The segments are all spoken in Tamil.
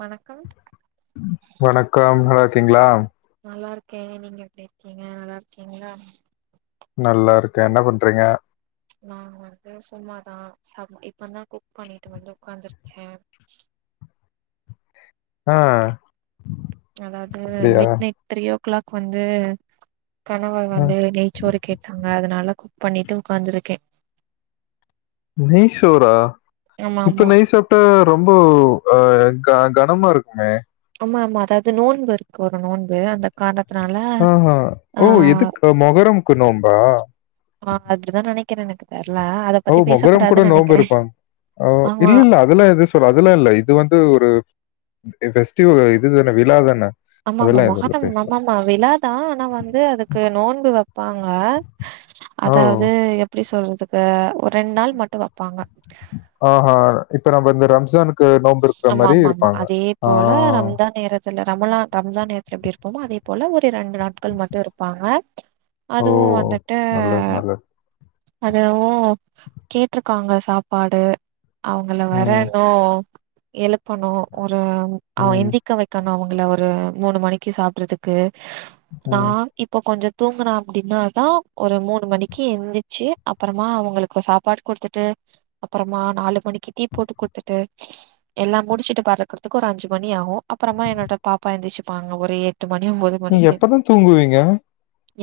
வணக்கம் வணக்கம் நல்லா இருக்கிங்களா நல்லா இருக்கே நீங்க எப்டி இருக்கீங்க நல்லா இருக்கீங்ளா நல்லா இருக்க என்ன பண்றீங்க நா வந்து சும்மாதா ச இப்ப தா குக் பண்ணிட்டு வந்து உக்காந்துருக்கே ஆ அதாவது அப்படியா? Midnight three o'clock வந்து கணவர் அ வந்து நெய்ச்சோறு கேட் பாங்க அதனால குக் பண்ணிட்டு உக்காந்துருக்கே நெய் சோறா ஆமா இப்ப ஆமா நெய்‌ சோ டு ரொம்பு அ க கனமா இருக்குங்க ஆமா ஆமா அதாவது நோன்பு இருக்கு ஒரு நோன்பு அந்த காரணத்துனால ஆஹா ஆ ஓ எதுக்கு மொகரமுக்கு நோம்பா ஆ அப்டிதா நெனைக்கிற எனக்கு தெர்ல அத ஓ பத்தி மொகரம் கூட பேசக்கூடாதுன்னு நெனைக்கிறே நோம்பிருப்பாங் அ ஆமா இல்ல இல்ல அ அதெல்லா எது சொல் அதெல்லா இல்ல இது வந்து ஒரு ஃபெஸ்டிவ் இதுதான விழா தான அதல்லா எது இல்ல பேசலா அ விழாதா ஆனா வந்து அதுக்கு நோன்பு வைப்பாங்க ஓ! அதாவது எப்டி சொல்றதுக்கு ஒரு ரெண்டு நாள் மட்டு வப்பாங்க ஆஹா இப்ப நம்ம இந்த ரம்சானுக்கு நோம்பு இருக்கற ஆமா, மாரி ஆமா, இருப்பாங்க அ அ சில ரமலான் ரம்ஜான் நேரத்துல எப்டி இருப்போமோ அதே போல ஒரு ரெண்டு நாட்கள் மட்டு இருப்பாங்க ஓ! அதுவு வந்துட்டு நல்லது, நல்லது. அதுவு கேட்ருக்காங்க சாப்பாடு அவுங்கள வேற ம், லோ எழுப்பணு ஒரு அவ ம், எந்திக்க வை கண்ணா அவுங்கள ஒரு மூணு மணிக்கு சாப்பட்றதுக்கு ம். நான் இப்போ கொஞ்சோ தூங்கனோ அப்டினா தா ஒரு மூணு மணிக்கு எந்தி வச்சு அப்பறமா அவங்களுக்கு சாப்பாடு குடுத்துட்டு அப்புறமா நாலு மணிக்கு டீ போட்டு குடுத்துட்டு [inaudible] எல்லா முடிச்சிட்டு பறக்குறக்கு ஒரு அஞ்சி மணி ஆகு அப்பறமா என்னோட பாப்பா எந்திச்சிப்பாங்க ஒரு எட்டு மணி ஒம்போது நீங்க மணிக்கு எப்பதா தூங்குவீங்க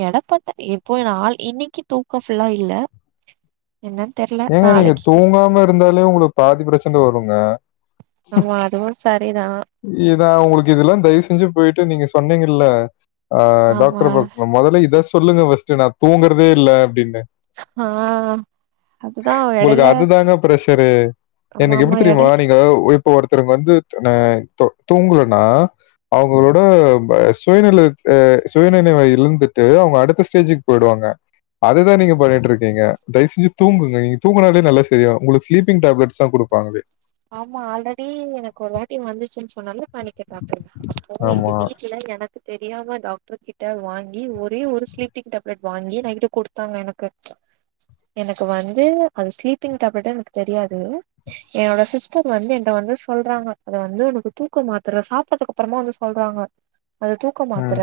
எடப்பட்ட எப்போ நா இன்னைக்கு தூக்கம் ஃபுல்லா இல்ல என்னன் தெர்ல ஏங்க நீங்க நாளைக்கு தூங்காம இருந்தாலே உங்களுக்கு பாதி பிரச்சன வருங்க ஆமா அதுவு சரிதா இதா உங்களுக்கு இதல்லா தயவு செஞ்சு போயிட்டு நீங்க சொன்னீங்கல்ல ஆ ஆமா டாக்டர்ர பாக்க மொதல்ல இத சொல்லுங்க ஃபர்ஸ்ட்டு நா தூங்குறதே இல்ல அப்டீன்னு ஹ உங்களுக்கு அதுதாங்க ப்ரஷரு ஆமா எனக்கு ஆமா எப்டி தெரியுமா எடையில நீங்க ஒ இப் இப்போ ஒருத்தருங் வந்து நா தோ தூங்கலன்னா அவங்களோட ப்ப சுயநலத்த சுயநெனைவ இழுந்துட்டு அவுங்க அடுத்த ஸ்டேஜுக்கு போய்டுவாங்க அதுதா நீங்க பண்ணீட்ருக்கீங்க தைசெஞ் ம் தூங்குங்க நீங்க தூங்குனாலே நல்லா சரியாவு உங்குளுக்கு ஸ்லீப்பிங் டேப்லட்ஸ் தா குடுப்பாங்களே ஆமா ஆல்ரடி எனக்கு ஒரு வாட்டி வந்துச்சுன்னு சொன்னேல பேணிக் அட்டாக் அப்போ எங்க ஆமா. வீட்டுல எனக் தெரியாம டாக்டர் கிட்ட வாங்கி ஒரே ஒரு ஸ்லீப்பிங் டேப்லெட் வாங்கி நைட்டு கொடுத்தாங்க எனக்கு எனக்கு வந்து அது ஸ்லீப்பிங் டேப்லட்டா எனக்கு தெரியாது என்னோட சிஸ்டர் வந்து என்ட வந்து சொல்றாங்க அத வந்து உனக்கு தூக்கு மாத்தற சாப்டதுக்கு அப்பறமா வந்து சொல்றாங்க அது தூக்க ம். மாத்தர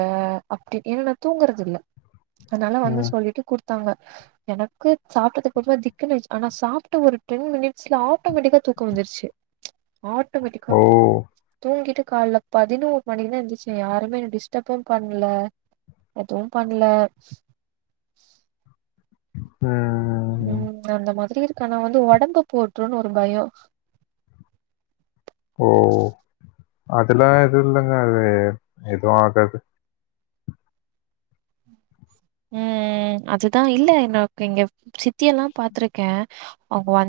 அப்டி ஏன்னா நா தூங்குறதுல்ல அதனால வந்து ம். சொல்லீட்டு குடுத் தாங்க எனக்கு சாப்டதுக்கு பதிலா திக்குணு ஆயிர்ச் ஆனா சாப்ட ஒரு டென் மினிட்ஸ்ல ஆட்டோ மேட்டிக்கா தூக் தூக்கோ வந்துருச்சு ஆட்டோமேட்டிக்கா ஓ! தூங்கிட்டு கால்ல பதினோர் மணிக்கு தா எந்திர்ச்சே யாருமே என்ன டிஸ்டப்பே பண்ல எதுவு பண்ல ம் ம் அந்த மாதிரி இருக்க ஆனா வந்து ஒடம்பு போட்ரூன் ஒரு பயோ ஓ அதுல எது இல்லங்க அது எது ஆகாது ம் ம் அதுதா இல்ல நாக்கு இங்க சித்தியெல்லா பாத்துருக்கே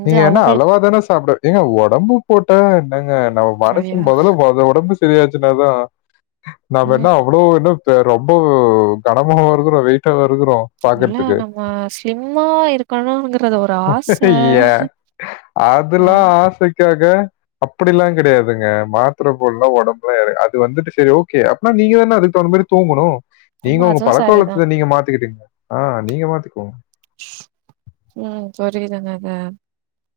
நீங்க என்ன அளவா தான சாப்டு ஏங்க ஒடம்பு போட்டா என்னங்க நம்ம மனசு ஐயோ! மொதல்ல மொத ஒடம்பு செரியாச்சின்னாதா நாம என்ன ம். அவ்ளோ என்ன பெ ரொம்போ கனமாவா இருக்கொறோ வெயிட்டாவா இருக்கொறோ இல்ல நம்ம ஸ்லிம்மா இருக்கணுங்கறது ஒரு ஆச அய்ய அதெல்லா ஏன்னா ஆசைக்காக அப்டிலா கெடையாதுங்க மாத்தர போல்லா உடம்புலா ஏரா அது வந்துட்டு சரி ஓகே அப்னா நீங்க தான அதுக்கு தவுந்தமாரி தூங்குணு நீங்க ஆமா உங்க அதுவும் சரிதான். பழக்கவலத்த நீங்க மாத்திக்குட்டீங்க ஆ நீங்க மாத்திக்கோங்க ம் சொரி தாங்க அத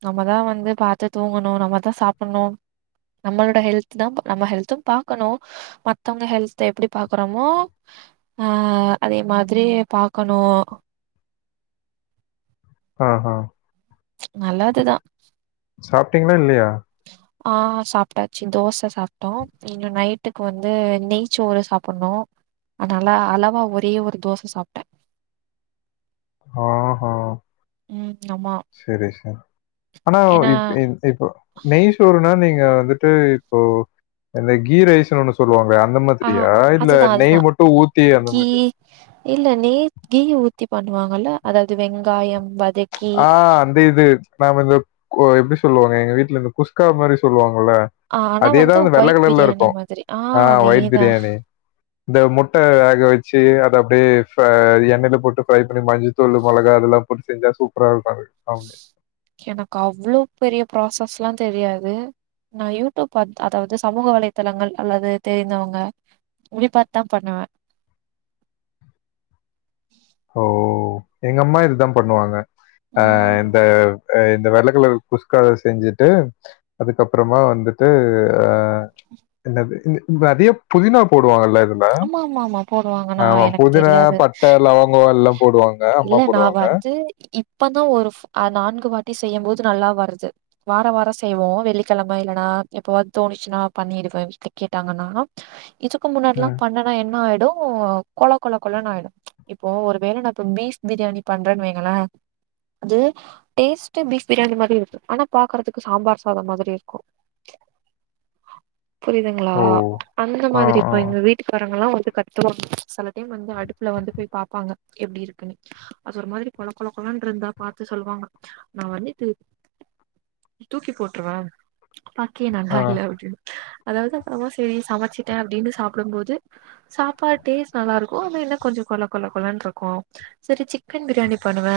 நாம தா வந்து பாத்து தூங்கணு நம்ம தா சாப்புன்னு நம்மளோட ஹெல்த்து தா நம்ம ஹெல்து பாக்கணு மத்தவங்க ஹெல்த்த எப்டி பாக்குறமோ ஆ அதே மாதிரி பாக்கணு ஆ ஹ நல்லதுதா சாப்டீங்ளா இல்லையா ஆ சாப்டாச்சு தோச சாப்டோ இன்னு நைட்டுக்கு வந்து நெய்ச்சோறு சாப்புணு அ நல்லா அளவா ஒரே ஒரு தோச சாப்ட ஆஹா ம் ஆமா. செரி செரி ஆனா ஏன்னா இப் ஏ இப்போ நெய் சோறுன்னா நீங்க வந்துட்டு இப்போ இந்த கீ ரைசுனு ஒண்ணு சொல்லுவாங்களே அந்த ஆ மாதிரியா இல்ல அதுதான், நெய் அதுதான். மட்டு ஊத்தி அந்த கீ மாரியா இல்ல நெய் கீய ஊத்தி பண்ணுவாங்கல்ல அதாவது வெங்காயம் வதக் ஆ அந்த இது நாம இந்த ஓ எப்டி சொல்லுவாங்க எங்க வீட்ல இந்த குஸ்கா மாரி சொல்லுவாங்கல்ல ஆ ஆனா அதேதா வந்து வெள்ள ஒயிட் கழர்ல்ல பிரியாணி இருக்கு மாதிரி. ஆ ஒயிட் அதேதான். பிரியாணி இந்த முட்ட வேக வெச்சு அத அப்டியே எண்ணெய்ல போட்டு ஃப்ரை பண்ணி மஞ்சள்த்தூளு மொளகா அதெல்லா இப்டி செஞ்சா சூப்பரா இருக்கு அது எனக்கு அவ்ளோ பெரிய ப்ராசஸ்லா தெரியாது நா யூடியூப் அதாவது சமூக வலைதளங்கள் அல்லது தெரிந்தவங்க [unintelligible] பாத்து தா பண்ணுவே ஓ எங்க அம்மா இதுதா பண்ணுவாங்க அ ம். இந்த அ இந்த வெள்ள கலர் குஸ்காத செஞ்சுட்டு அதுக்கப்பறமா வந்துட்டு அ என்னது [unintelligible] அதிக புதினா போடுவாங்கல்ல ங்க ஆமா, ஆமா, ஆமா போடுவாங்க. ஆமா நான் எனக்கு புதினா தெரியாது. பட்ட லவங் ங்கோ எல்லா போடுவாங்க அம்மா போடுவாங்க இப்பதா ஒரு நான்கு வாட்டி செய்ய போது நல்லா வருது வார வார செய்வோ வெள்ளிக்கெழம இல்லன்னா எப்பவாது தோணிச்சுன்னா பண்ணிருவே வீட்ல கேட்டாங்கன்னா இதுக்கு முன்னாடில்லா ம். பண்ணனா என்ன ஆயிடு கொழக் கொழக் கொழன்னு ஆயிடு இப்போ ஒருவேள நா இப்ப பீஃப் பிரியாணி பண்றேன்னு வைங்களே அது டேஸ்ட் பீஃப் பிரியாணி மாரி இருக்கு ஆனா பாக்கறதுக்கு சாம்பார் சாதோ மாதிரி இருக்கும் புரியுதுங்களா ஓ அந்த ஆ மாதிரி ஆ இப்போ எங்க வீட் வட்டிக்காரங்கல்லா வந்து கத்துவா சில டைம் வந்து அடுப்புல வந்து போய் பாப்பாங்க எப்டி இருக்குன்னு அது ஒரு மாதிரி கொழக் கொழக் கொழன் இருந்தா பாத்து சொல்வாங்க நா வர்ணித்து தூக்கி போட்டுருவ பாக்கயே நல்லா ஆ இல்ல அப்டின்னு அதாவது அப்றமா சேரி சமச்சிட்டே அப்டின்னு சாப்டம் போது து சாப்பாட் டேஸ்ட் நல்லா இருக்கு அது என்ன கொஞ்ச கொழ கொழ கொழன்ருக்கு சரி சிக்கன் பிரியாணி பண்ணுவ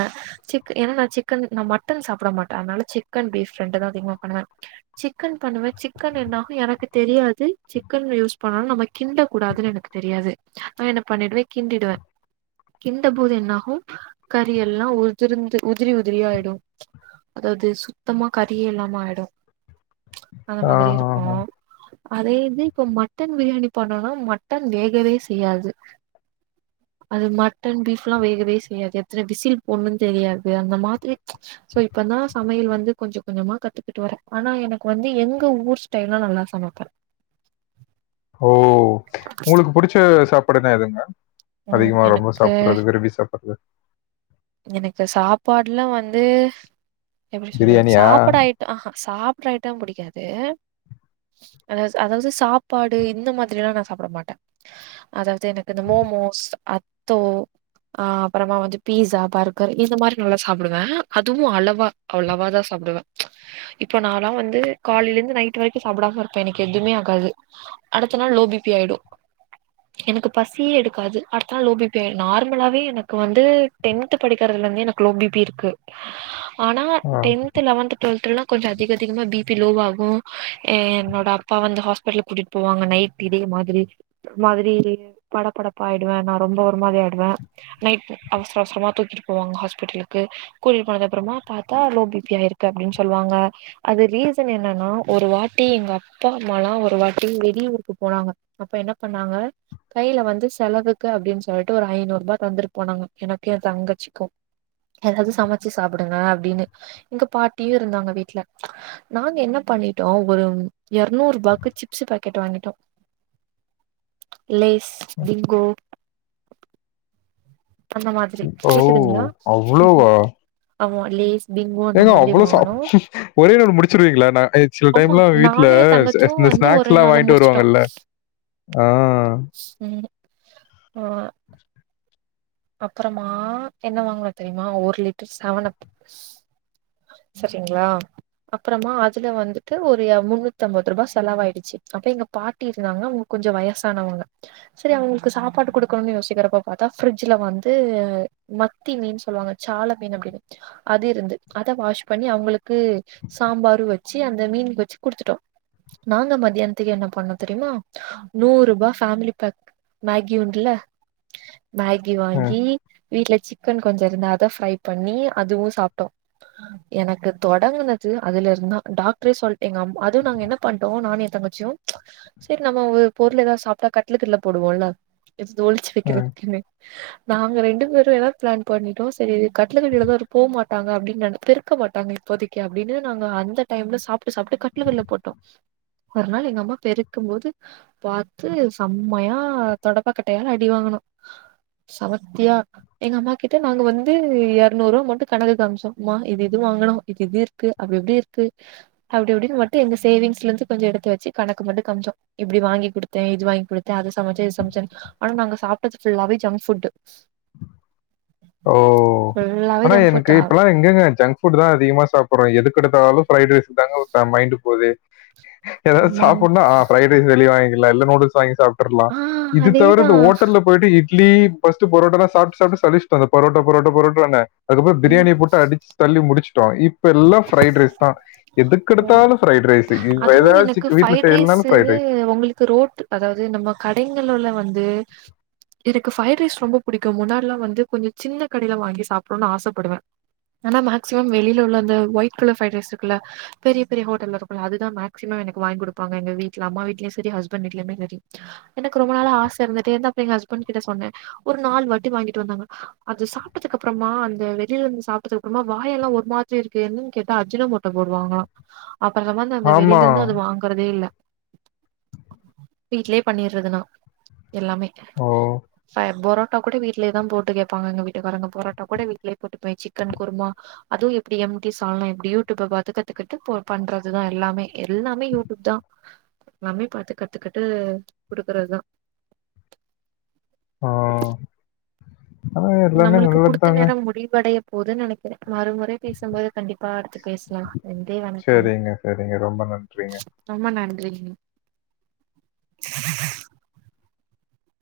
சிக்க ஏன்னா நா சிக்கன் நா மட்டன் சாப்ட மாட்ட அதனால சிக்கன் பீஃப் ரெண்டு தான் அதிகமா பண்ணுவ சிக்கன் பண்ணுவே சிக்கன் என்னாகு எனக்கு தெரியாது சிக்கன் யூஸ் பண்ணனு நம்ம கிண்ட கூடாதுன்னு எனக்கு தெரியாது நா என்ன பண்ணிடுவே கிண்டிடுவ கிண்ட போது என்னாகு கறி எல்லா உதிர்ந்து உதிரி உதிரியா ஆயிடு அதாது சுத்தமா கறியே இல்லாம ஆய்டு அந்த ஆ மாதிரி ஆ, இருக்கூ ஆ. அதே இது இப்ப மட்டன் பிரியாணி பண்ணோனா மட்டன் வேகவே செய்யாது அது மட்டன் பீஃப் எல்லா வேகவே செய்யாது எத்தன விசில் போட்ணு தெரியாது அந்த மாதிரி சோ இப்பதா சமையல் வந்து கொஞ்சொ கொஞ்சமா கத்துக்கிட்டு வரே ஆனா எனக்கு வந்து எங்க ஊர் ஸ்டைல்னா நல்லா சமப்பே ஓ உங்களுக்கு புடிச்ச சாப்பாடுனா எதுங் மேம் ம் அதிகமா ரொம்ப எனக்கு சாப்பட்றது விரும்பி சாப்பட்றது எனக்கு சாப்பாடுல்லா வந்து எப்டி சொல்றது பிரியாணியா சாப்ட ஆயி ஆஹா சாப்ட்ற ஐட்டம் புடிக்காது அதாவ அதாவ்து சாப்பாடு இந்த மாதிரி எல்லா நா சாப்புட மாட்டே அதாவது எனக்கு இந்த மோமோஸ் அத்தோ அ அப்பறமா வந்து பீஸா பர்கர் இந்த மாரி நல்லா சாப்டுவ அதுவு அளவா அளவா தா சாப்டுவ இப்ப நால்லா வந்து காலைல இருந்து நைட் வரைக்கு சாப்டாம இருப்பே எனக்கு எதுவுமே ஆகாது அடுத்த நாள் லோ பிபி ஆய்டு எனக்கு பசியே எடுக்காது அத்தா லோ பி பி அய்ரு நார்மலாவே எனக்கு வந்து டென்த் படிக்கிறதுல இருந்தே எனக்கு லோ பி பி இருக்கு ஆனா ஆ. டென் டென்த்து லவென்த்து டுவெல்த்லல்லா கொஞ்சொ அதிக அதிகமாக பிபி லோவ் ஆகு என்னோட அப்பா வந்து ஹாஸ்பிட்டல் கூட்டிட் போவாங்க நைட் இதே மாதிரி மாதிரி படப்படப்பா ஆயிடுவே நா ரொம்ப ஒரு மாதி ஆயிடுவே நைட் அவசர அவசரமா தூக்கிட்டு போவாங்க ஹாஸ்பிட்டலுக்கு கூட்டிட் போனது அப்பறமா பாத்தா லோ பி பி ஆய்ருக்கு அப்டின் சொல்வாங்க அது ரீசன் என்னன்னா ஒரு வாட்டி எங்க அப்பா அம்மாலா ஒரு வாட்டி வெளியூர்க்கு போனாங்க அப்ப என்ன பண்ணாங்க கைல வந்து செலவுக்கு அப்படின் சொல்லிட்டு ஒரு ஐநூறு ரூபா தந்துட்டு போனாங்க எனக்கு என் தங்கச்சிக்கு எதாவது சமச்சி சாப்புடுங்க அப்டின்னு எங்க பாட்டியு இருந்தாங்க வீட்டு்ல நாங்க என்ன பண்ணிட்டோ ஒரு எர்நூறு ரூபாக்கு சிப்ஸ் பாக்கெட் வாங்கிட்டோ லேஸ் பிங்கோ அந்த மாதிரி ஓ கேக்குதுங்களா அவ்வளோவா ஆமா லேஸ் பிங்கோ அந்த ஏங்க மாதிரி அவ்வளோ சாப் வாங்கனோ ஒரே நாள் முடிச்சிருவீங்களா நா சில ஆமா டைம்லா வீட்ல நானு எ ச தங்கச்சியு இந்த வந்து ஸ்நாக் ஒரே ல்லா நாள்ல வாங்கிட்டு முடிச்சுட்டோ வருவாங்கல்ல ஆ ம் ஆ அப்புறமா என்ன வாங்குனோனு தெரியுமா ஒரு லிட்டர் செவனப்பு சரிங்களா அப்புறமா அதுல வந்துட்டு ஒரு முன்னூத்து ஐம்பது ரூபாய் செலவாயிடுச்சி அப்ப எங்க பாட்டி இருந்தாங்க அவங்களுக் கொஞ்சோ வயசானவங்க சரி அவங்களுக் சாப்பாடு குடுக்கணுனு யோசிக்கிறப்ப பாத்தா பிரிட்ஜ் சுல வந்து மத்தி மீன் சொல்லுவாங்க சால மீன் அப்டின்னு அது இருந்து அத வாஷ் பண்ணி அவங்களுக்கு சாம்பாரு வச்சி அந்த மீன் வச்சி குடுத்துட்டோ நாங்க மதியானத்துக்கு என்ன பண்ணோ தெரியுமா நூறு ரூபா பேமிலி பேக் மேகி உண்டுல மேகி அ, வாங்கி வீட்டுல சிக்கன் கொஞ்ச இருந்த அத ஃப்ரை பண்ணி அதுவு சாப்ட்டோ எனக்கு தொடங்குனது அதுல இருந்தா டாக்டரே சொல்ட் எங் அம் அதுவு நாங்க என்ன பண்ட்டோ நானு எ தங்கச்சியு சரி நம்ம வ பொருள் ஏதா சாப்ட்டா கட்லுக்கு அடியில போடுவோல்ல இத ஒளிச்சி அ. வைக்றதுக் எனக் நாங்க ரெண்டு பேருமேதா பிளான் பண்ணிட்டோ சரி கட்டுலுக்குகடியிலதா போமாட்டாங்க அப்டின் நெ பெருக் க்க மாட்டாங்க இப்போதைக்கு அப்டின்னு நாங்க அந்த டைம்ல சாப்ட்டு சாப்ட்டு கட்லுக்கடியில போட்டோ ஒருநாள் எங்க அம்மா பெருக்கும் போது பாத்து செம்மையா தொடப்பா கட்டையால அடிவாங்குனோ சமத்தியா எங்க அம்மா கிட்ட நாங்க வந்து இரநூறு ரூவா மட்டும் கணக்கு காமிச்சோ ம்மா இது இது வாங்கினோ இது இது இருக் க்கு அப்டி அப்டி இர்க்கு அப்படி அப்படின் மட்டு எங்க சேவிங்ஸ்ல இருந்து கொஞ்ச எடுத்து வெச்சு கணக்கு மட்டு காம்ஞ்ஜோ இப்டி வாங்கி குடுத்தே இது வாங்கி குடுத்தே த அது சமைச்சே இது சமைச்சேனு ஆனா நாங்க சாப்ட்டது ஃபுல்லாவே ஜங்க் ஃபுட்டு் ஓ ஆனா எனக்கு இப்பல்லா எங்கங்க ஜங்க்ஃபுட்டுதா அதிகமா சாப்பற்றோ எதுக்கெடுத்தாலு ஃபிரைட் ரைஸ்க் தாங்க மைண்டு போது ஏதாது ஆமாம் சாப்புட்னா ஃப்ரைட் ரைஸ் வெளிய வாங்கிக்கலா இல்ல நூடுல்ஸ் வாங்கி சாப்ட் ர்லா ஆ இதுதவிர இந்த அதேதான் ஹோட்டல்ல போய்ட்டு இட்லி ஃபர்ஸ்ட்டு புரோட்டாலா சாப்ட்டு சாப்ட்டு சலிச்சி அந்த பரோட்டா பரோட்டா பரோட்டானு அதுக்கப்புறோ ம் பிரியாணி போட்டு அடிச்சு தள்ளி முடிச்சுட்டோ இப் இப்ப எல்லா ஃப்ரைட் ரைஸ் தா ம் எதுக்கெடுத்தாலு ஃப்ரைடு ரைஸ் இ அதுவு ஏதாவது எனக்கு சிக் வீட்ல ஃப்ரைட் செய்யலனாலு ரைஸு ஃப்ரைட் ரைஸ் உங்களுக்கு ரோட் அதாவது நம்ம கடைங்கள்ல உள்ள வந்து எனக்கு ஃப்ரைட் ரைஸ் ரொம்ப பிடிக்கு முன்னாட்லா வந்து கொஞ்ச சின்ன கடைல வாங்கி சாப்பிடுனு ஆசப்படுவே ஆனா மேக்சிமம் வெளியில உள்ள அந்த ஒயிட் கலர் ஃப்ரைட் ரைஸ் இருக்குல்ல பெரிய பெரிய ஹோட்டல்ல இருக்கல்ல அதுதா மேக்சிமம் எனக்கு வாங்கி குடுப்பாங்க எங்க வீட்ல அம்மா வீட்லயு சரி ஹஸ்பண்ட் வீட்லயுமே சரி எனக்கு ரொம்ப நாளா ஆச இருந்துட்டே இருந்து அப்றோ எ ஹஸ்பண்ட் கிட்ட சொன்னே ஒரு நாலு வாட்டி வாங்கிட்டு வந்தாங்க அது சாப்ட்டதுக்கப்பறமா அந்த வெளிலருந்து சாப்ட்டதுக்கப்பறமா வாயெல்லா ஒரு மாத் ச்சிருக்கு என்னன் கேட்டா அஜுனமோட்டோ போடுவாங்களா அப்பற சொன்னாங்க அந்த ஆமா. வெளில இருந்து அது வாங்க க்கறதே இல்ல இத வீட்லே பண்ணிட்றது நா எல்லாமே ஓ! அ பொரோ ட்டா கூட வீட்லேதா போட்டு கேப்பாங்க எங்க வீட்டுக்காரங்க பொரட்டாக்கூட வீ்ட்லே போட்டுப்பே சிக்கன் குருமா அதுவு எப்டி எம்ட்டி சால்னா எப்டி யூட்யூப பாத்து கத்துக்கிட் ட்டு பொ பண்றதுதா எல்லாமே எல்லாமே யூடியூப் தா எல்லாமே பாத்து கத்துக்கிட்டு குடுக்கறதுதா ஆ ஆனா எல்லாமே நம்மளுக்கு நல்லது குடுத்த தாங்க. நேரம் முடிவடைய போதுனு நினைக்கிறே மறுமுறை பேசும்போது கண்டிப்பா அடுத்து பேசலா நன்றி வணக்கம் செரிங்க செரிங்க ரொம்ப நன்றிங்க ரொம்ப நன்றிங்